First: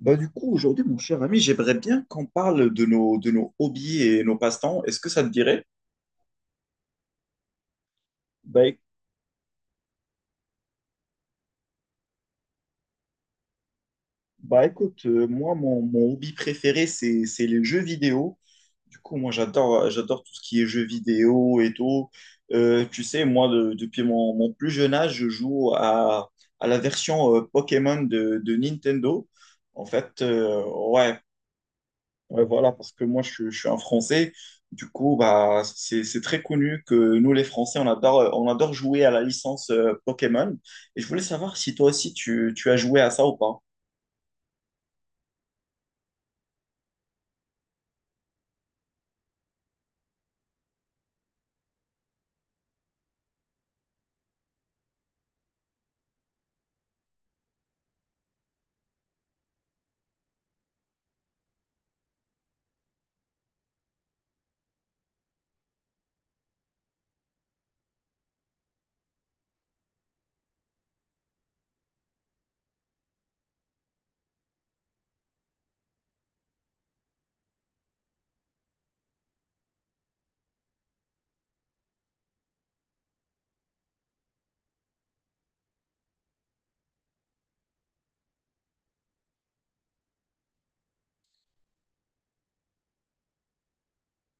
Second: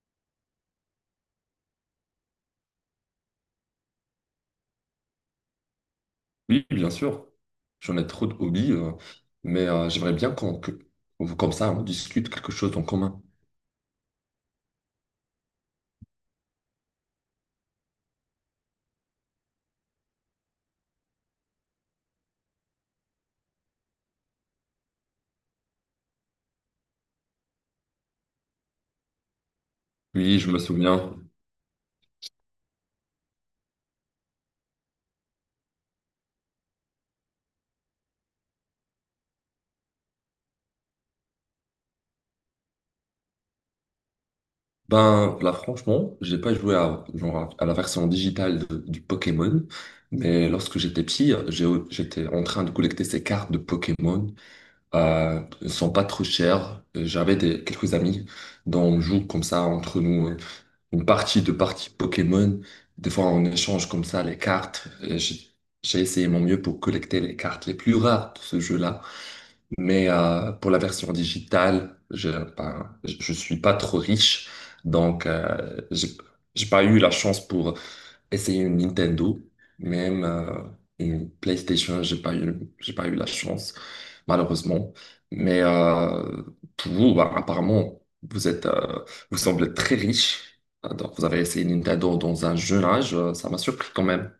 Bah du coup, aujourd'hui, mon cher ami, j'aimerais bien qu'on parle de nos hobbies et nos passe-temps. Est-ce que ça te dirait? Oui, bien sûr. J'en ai trop de Bah, hobbies, éc- j'aimerais bien comme ça, on discute quelque chose en commun. bah écoute, moi, mon hobby préféré, c'est les jeux vidéo. Du coup, moi, j'adore tout ce qui est jeux vidéo et tout. Tu sais, moi, depuis mon plus jeune âge, je joue à la version Pokémon de Nintendo. En fait, Oui, je me souviens. ouais, Ouais, voilà, parce que moi, je suis un Français. Du coup, bah, c'est très connu que nous, les Français, on adore jouer à la licence Pokémon. Et je voulais savoir si toi aussi, tu as joué à ça ou pas. Ben là, franchement, j'ai pas joué à, genre, à la version digitale du Pokémon, mais lorsque j'étais petit, j'étais en train de collecter ces cartes de Pokémon. Elles sont pas trop chères. J'avais des, quelques amis dont on joue comme ça entre nous, hein, une partie Pokémon. Des fois, on échange comme ça les cartes. Et j'ai essayé mon mieux pour collecter les cartes les plus rares de ce jeu-là. Mais pour la version digitale, ben, je suis pas trop riche. Donc, j'ai pas eu la chance pour essayer une Nintendo, même une PlayStation, j'ai pas eu la chance, malheureusement. Mais pour vous, bah, apparemment, vous semblez très riche. Ah! Donc, vous avez essayé Nintendo dans un jeune âge, ça m'a surpris quand même.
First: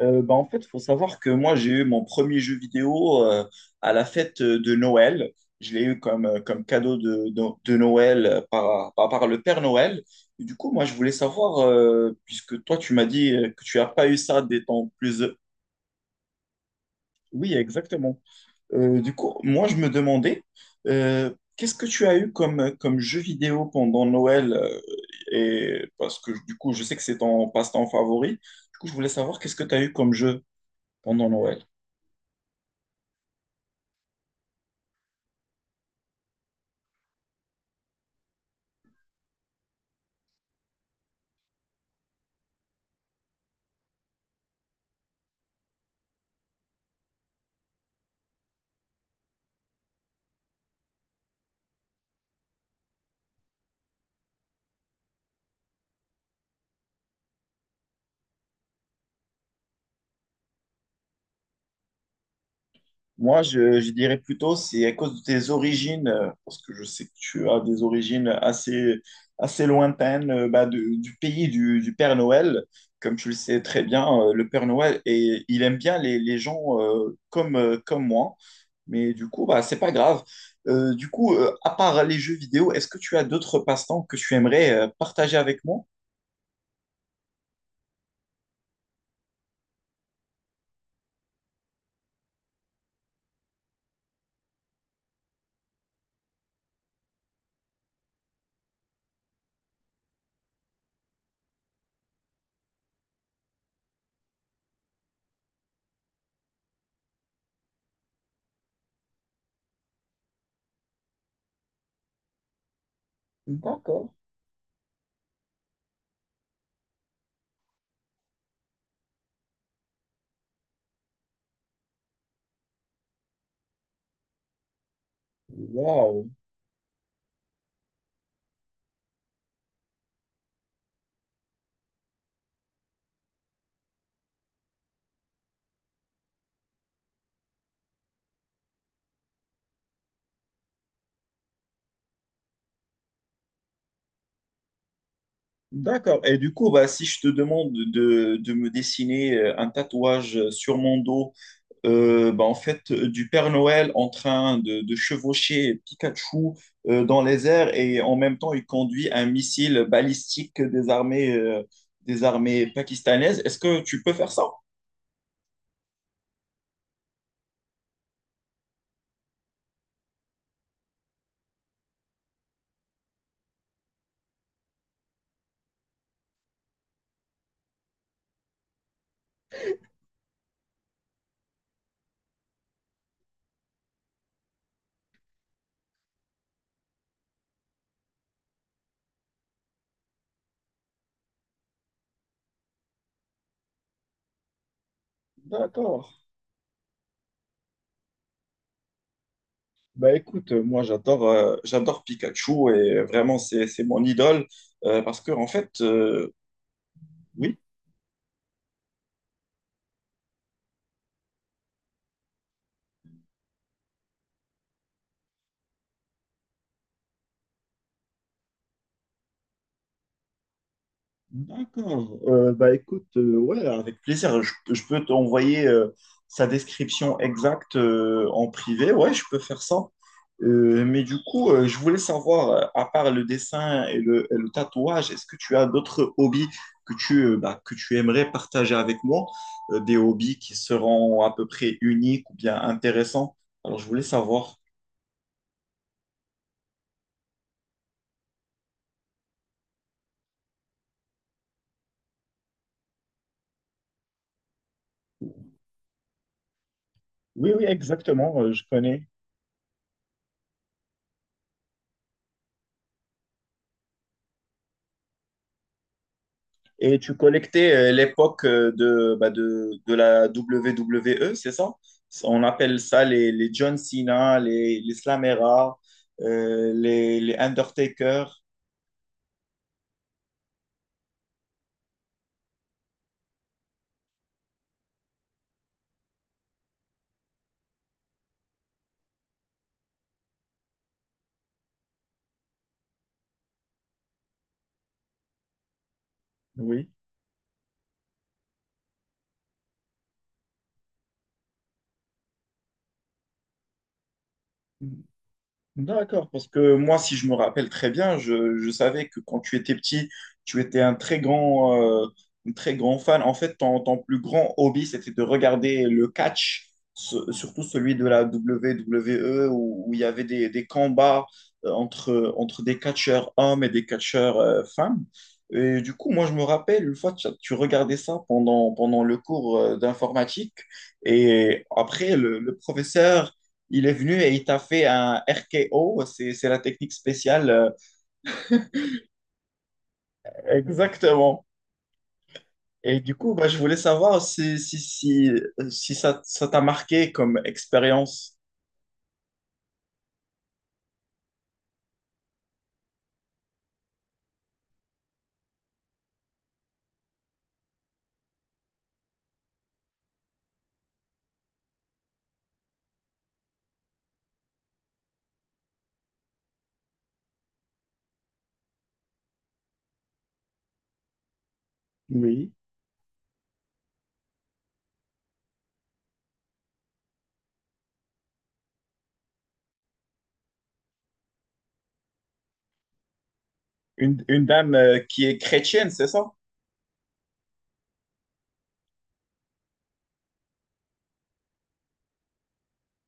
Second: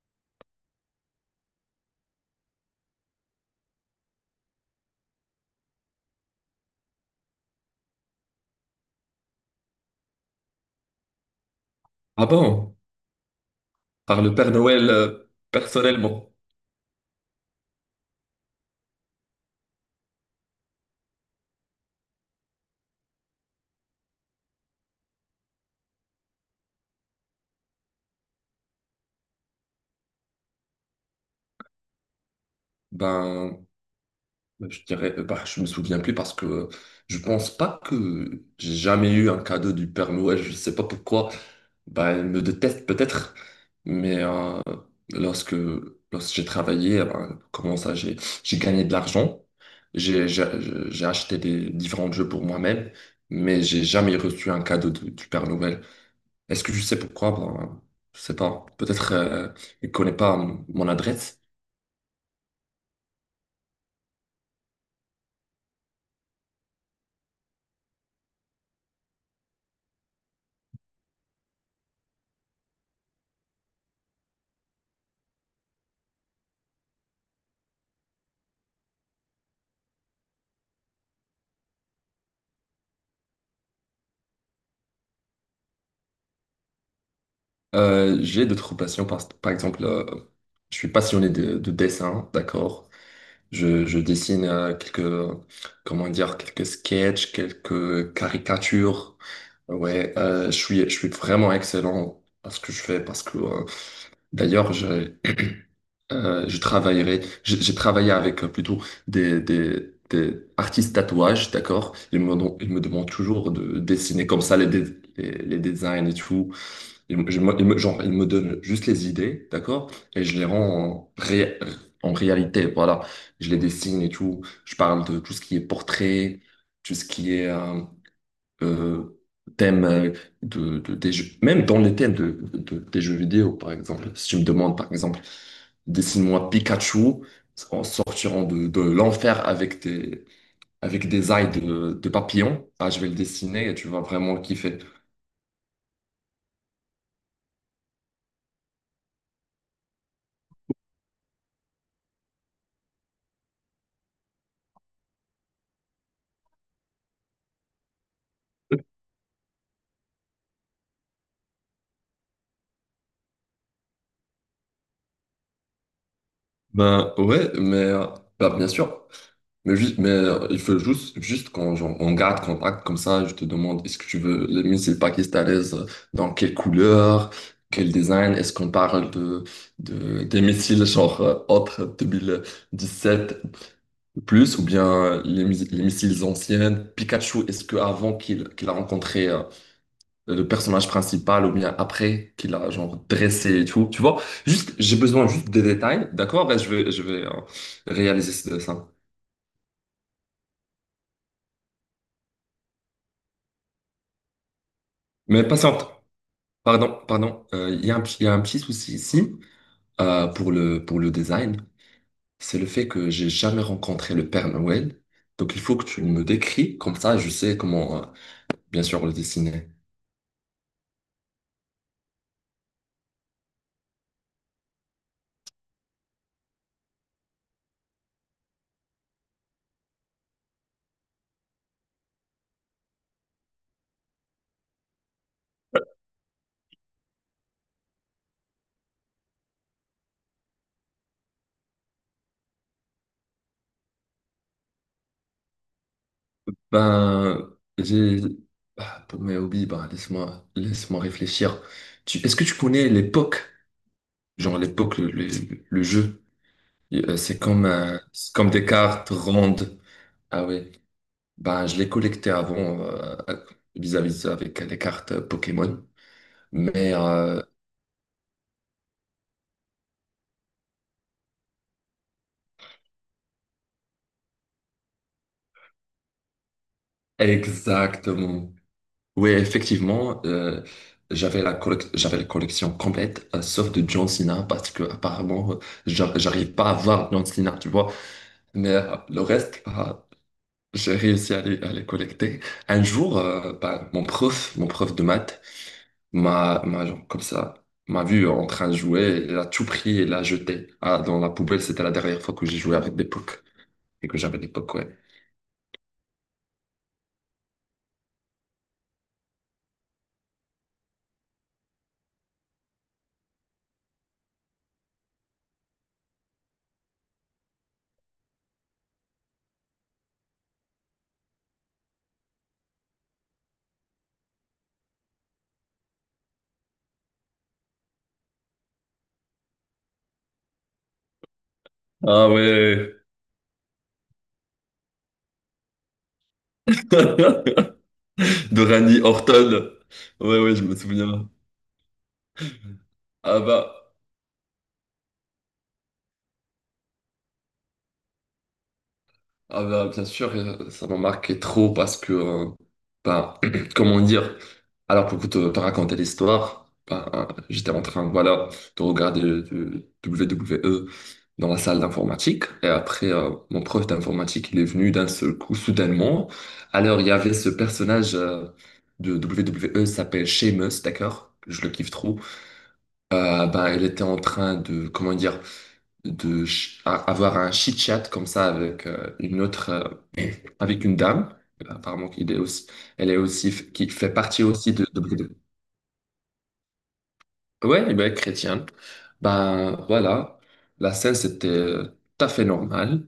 En fait, il faut savoir que moi, j'ai eu mon premier jeu vidéo à la fête de Noël. Je l'ai eu comme, comme cadeau de Noël par le Père Noël. Et du coup, moi, je voulais savoir, Ah puisque toi, bon? tu m'as dit que tu n'as pas eu Par le ça Père des Noël, temps plus... personnellement? Oui, exactement. Du coup, moi, je me demandais, qu'est-ce que tu as eu comme jeu vidéo pendant Noël? Et parce que du coup, je sais que c'est ton passe-temps favori. Du coup, je voulais savoir qu'est-ce que tu as eu comme jeu pendant Noël. Ben, je dirais, bah, je me souviens plus parce que je pense pas que j'ai jamais eu un cadeau du Père Noël, je sais pas pourquoi. Bah, elle me déteste peut-être, mais lorsque, lorsque j'ai travaillé, eh ben, comment ça, j'ai gagné de l'argent, j'ai, j'ai, j'ai acheté des différents jeux pour moi-même, mais j'ai jamais reçu un cadeau du Père Noël. Est-ce que je sais pourquoi? Ben, je sais pas. Peut-être il connaît pas mon adresse. Moi, je dirais plutôt, c'est à cause de tes origines, parce que je sais que tu as des origines assez, assez lointaines, du pays du Père Noël. Comme tu le sais très bien, le Père Noël, et il aime bien les gens comme moi. Mais du coup, bah, c'est pas grave. Du coup, à part les jeux vidéo, est-ce que tu as d'autres passe-temps que tu aimerais partager avec moi? J'ai d'autres passions, par exemple, je suis passionné de dessin, d'accord? Je dessine comment dire, quelques sketchs, quelques caricatures. Ouais, je suis vraiment excellent à ce que je fais parce que, d'ailleurs, je travaillerai, j'ai travaillé avec plutôt des artistes tatouages, d'accord? Ils me demandent toujours de D'accord. dessiner comme ça les designs et tout. Ils me- je- moi, ils me- Genre, ils me donnent juste les idées, d'accord? Et je les rends en réalité, voilà. Je les dessine et tout. Je parle de tout ce qui est Wow. portrait, tout ce qui est euh, thème des jeux. Même dans les thèmes des jeux vidéo, par exemple. Si tu me demandes, par exemple, dessine-moi Pikachu en sortirant de l'enfer avec avec des ailes de papillon, ah, je vais le dessiner et tu vas vraiment le kiffer. D'accord. Et du coup, bah, si je te demande de me dessiner un tatouage sur mon dos, du Père Noël en train de chevaucher Pikachu dans les airs et en même temps, il conduit un missile balistique des armées pakistanaises, est-ce que tu peux faire ça? Ben ouais, mais bah, bien sûr. Mais, juste, mais il faut juste, juste qu'on, genre, on garde contact comme ça. Je te demande, est-ce que tu veux les missiles pakistanaises, dans quelle couleur, quel design? Est-ce qu'on parle des missiles genre, autres sept plus ou bien les missiles anciennes? Pikachu, est-ce que avant qu'il a rencontré le personnage principal ou bien après qu'il a genre dressé et tout, tu vois. Juste, j'ai besoin juste des D'accord. détails, d'accord? Ben, je vais réaliser ça. Bah écoute, moi j'adore Pikachu et vraiment c'est mon idole, parce que en Mais fait patiente, pardon, pardon. oui. Il y a il y a un petit souci ici pour pour le design. C'est le fait que j'ai jamais rencontré le Père Noël. Donc il faut que tu me décris, comme ça je sais comment, bien sûr, le dessiner. D'accord. Bah écoute, ouais, avec plaisir. Je peux t'envoyer sa description exacte en privé. Ouais, je peux faire ça. Mais du coup, je voulais savoir, à part le dessin et le tatouage, est-ce que tu as d'autres hobbies que tu, que tu aimerais partager avec moi? Des hobbies qui seront à peu près uniques ou bien intéressants? Alors, je voulais savoir. Ben, j'ai... bah, pour mes hobbies, bah, laisse-moi réfléchir. Tu... Est-ce que tu connais l'époque? Genre à l'époque, le jeu, et, Oui, oui, c'est exactement, comme je des connais. cartes rondes. Ah ouais. Ben, je les collectais avant vis-à-vis de ça avec les cartes Pokémon. Mais Et tu collectais l'époque de la WWE, c'est ça? On appelle ça les John Cena, les Slamera, les Undertaker. exactement. Oui, effectivement, j'avais la collection complète, sauf de John Cena, parce que apparemment, j'arrive pas à voir John Cena, tu vois. Mais le reste, bah, j'ai réussi à à les collecter. Un jour, bah, mon prof de maths Oui. genre, comme ça, m'a vu en train de jouer, il a tout pris et l'a jeté, ah, dans la poubelle. C'était la dernière fois que j'ai joué avec des pocs et que j'avais des pocs, ouais. D'accord, parce que moi, si je me rappelle très bien, je savais que quand tu étais petit, tu étais un très grand fan. En fait, ton plus grand hobby, c'était de regarder le catch, surtout celui de la WWE, où il y avait des combats entre des catcheurs hommes et des catcheurs femmes. Et du coup, moi, je me rappelle, une fois, tu regardais ça pendant le cours d'informatique, et après, le professeur il est venu et il t'a fait un RKO, c'est la technique spéciale. De Randy Orton. Ouais, ouais, je me souviens. Exactement. Et du coup, Ah bah, je voulais bah. savoir si ça, ça t'a marqué comme expérience. Ah bah, bien sûr, ça m'a marqué trop parce que, ben, comment dire, alors pour te, te raconter l'histoire, ben, j'étais en train, voilà, de regarder le WWE dans la salle d'informatique. Et après, mon prof d'informatique, il est venu d'un seul coup, soudainement. Alors, il y avait ce personnage, de WWE, il s'appelle Sheamus, d'accord? Je le kiffe trop. Oui. Ben, il était en train de, comment dire, avoir un chit-chat comme ça avec, euh, avec une dame, apparemment qui est aussi, elle est aussi, qui fait partie Une aussi dame de qui Bruno. est chrétienne, c'est ça? Ouais, ben, chrétienne. Ben voilà, la scène c'était tout à fait normal,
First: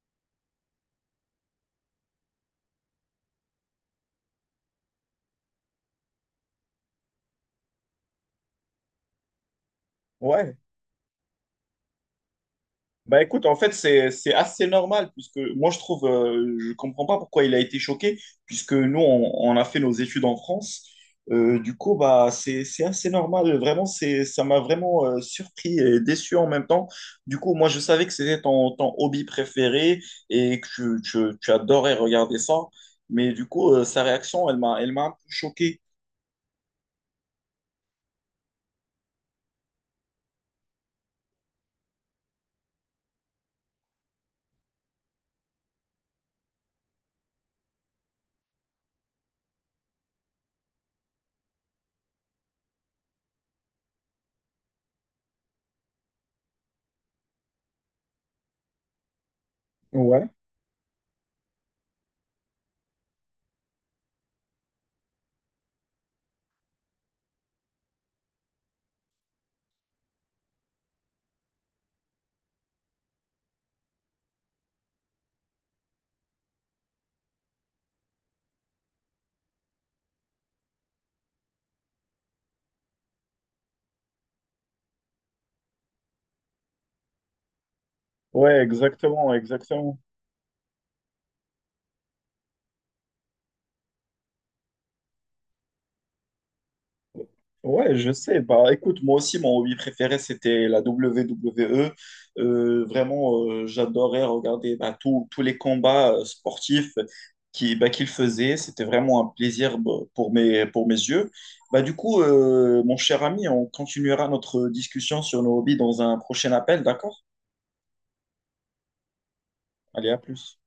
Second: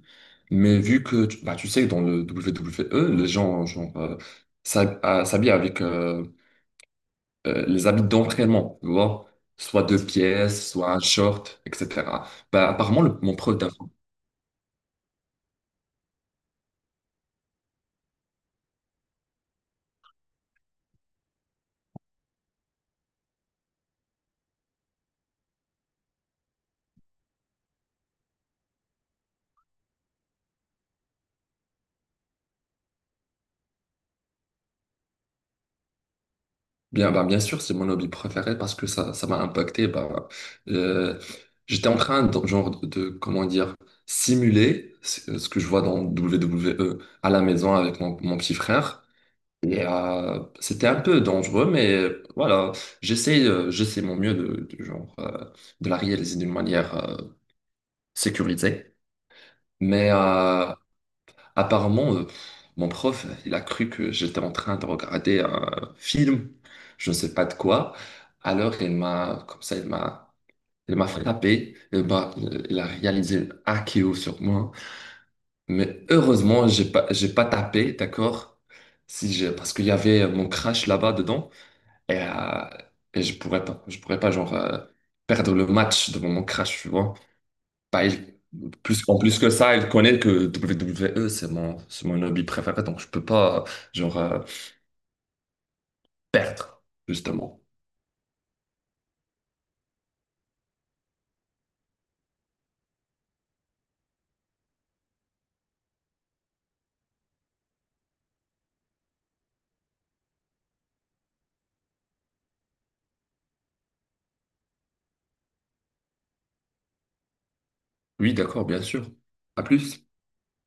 mais vu que, bah, tu sais, que dans le WWE, les gens, genre, s'habillent avec les habits d'entraînement, tu vois, soit deux Ouais. pièces, soit un short, etc. Bah, apparemment, Bah mon écoute, en prof... fait, c'est assez normal, puisque moi, je trouve, je comprends pas pourquoi il a été choqué, puisque nous, on a fait nos études en France. Du coup, bah, c'est assez normal. Vraiment, ça m'a vraiment surpris et déçu en même temps. Du coup, moi, je savais que c'était ton hobby préféré et que tu adorais regarder ça. Mais du coup, sa réaction, elle m'a un peu choqué. Bien, ben, bien sûr, c'est mon hobby préféré parce que ça m'a impacté. Ben, euh, j'étais en train de, comment dire, simuler ce, ce que je vois dans WWE à la maison avec mon petit frère. Et c'était un peu dangereux, mais j'essaie mon mieux de, genre, de la réaliser d'une manière sécurisée. Mais Ouais, euh, Apparemment, mon prof, il a cru que j'étais en train de regarder un film, je ne sais pas de quoi. Alors, il m'a frappé. Il a réalisé un KO sur moi. Mais heureusement, j'ai pas tapé, d'accord? Si j'ai, parce qu'il y avait mon crash là-bas dedans et, je pourrais pas, je pourrais pas, genre, perdre le match devant mon crash, tu vois. Bah, il- ouais, En exactement, plus que ça, elle exactement. connaît que WWE, c'est mon hobby préféré, donc je peux pas, genre, perdre, justement. Ouais, je sais. Bah, écoute, moi aussi, mon hobby préféré, c'était la WWE. Vraiment, j'adorais regarder bah, tous les combats sportifs qui, bah, qu'il faisait. C'était vraiment un plaisir bah, pour mes yeux. Bah, du coup, mon cher ami, on continuera notre discussion sur nos hobbies dans un prochain appel, d'accord? Oui, d'accord, bien sûr. À plus. Allez, à plus.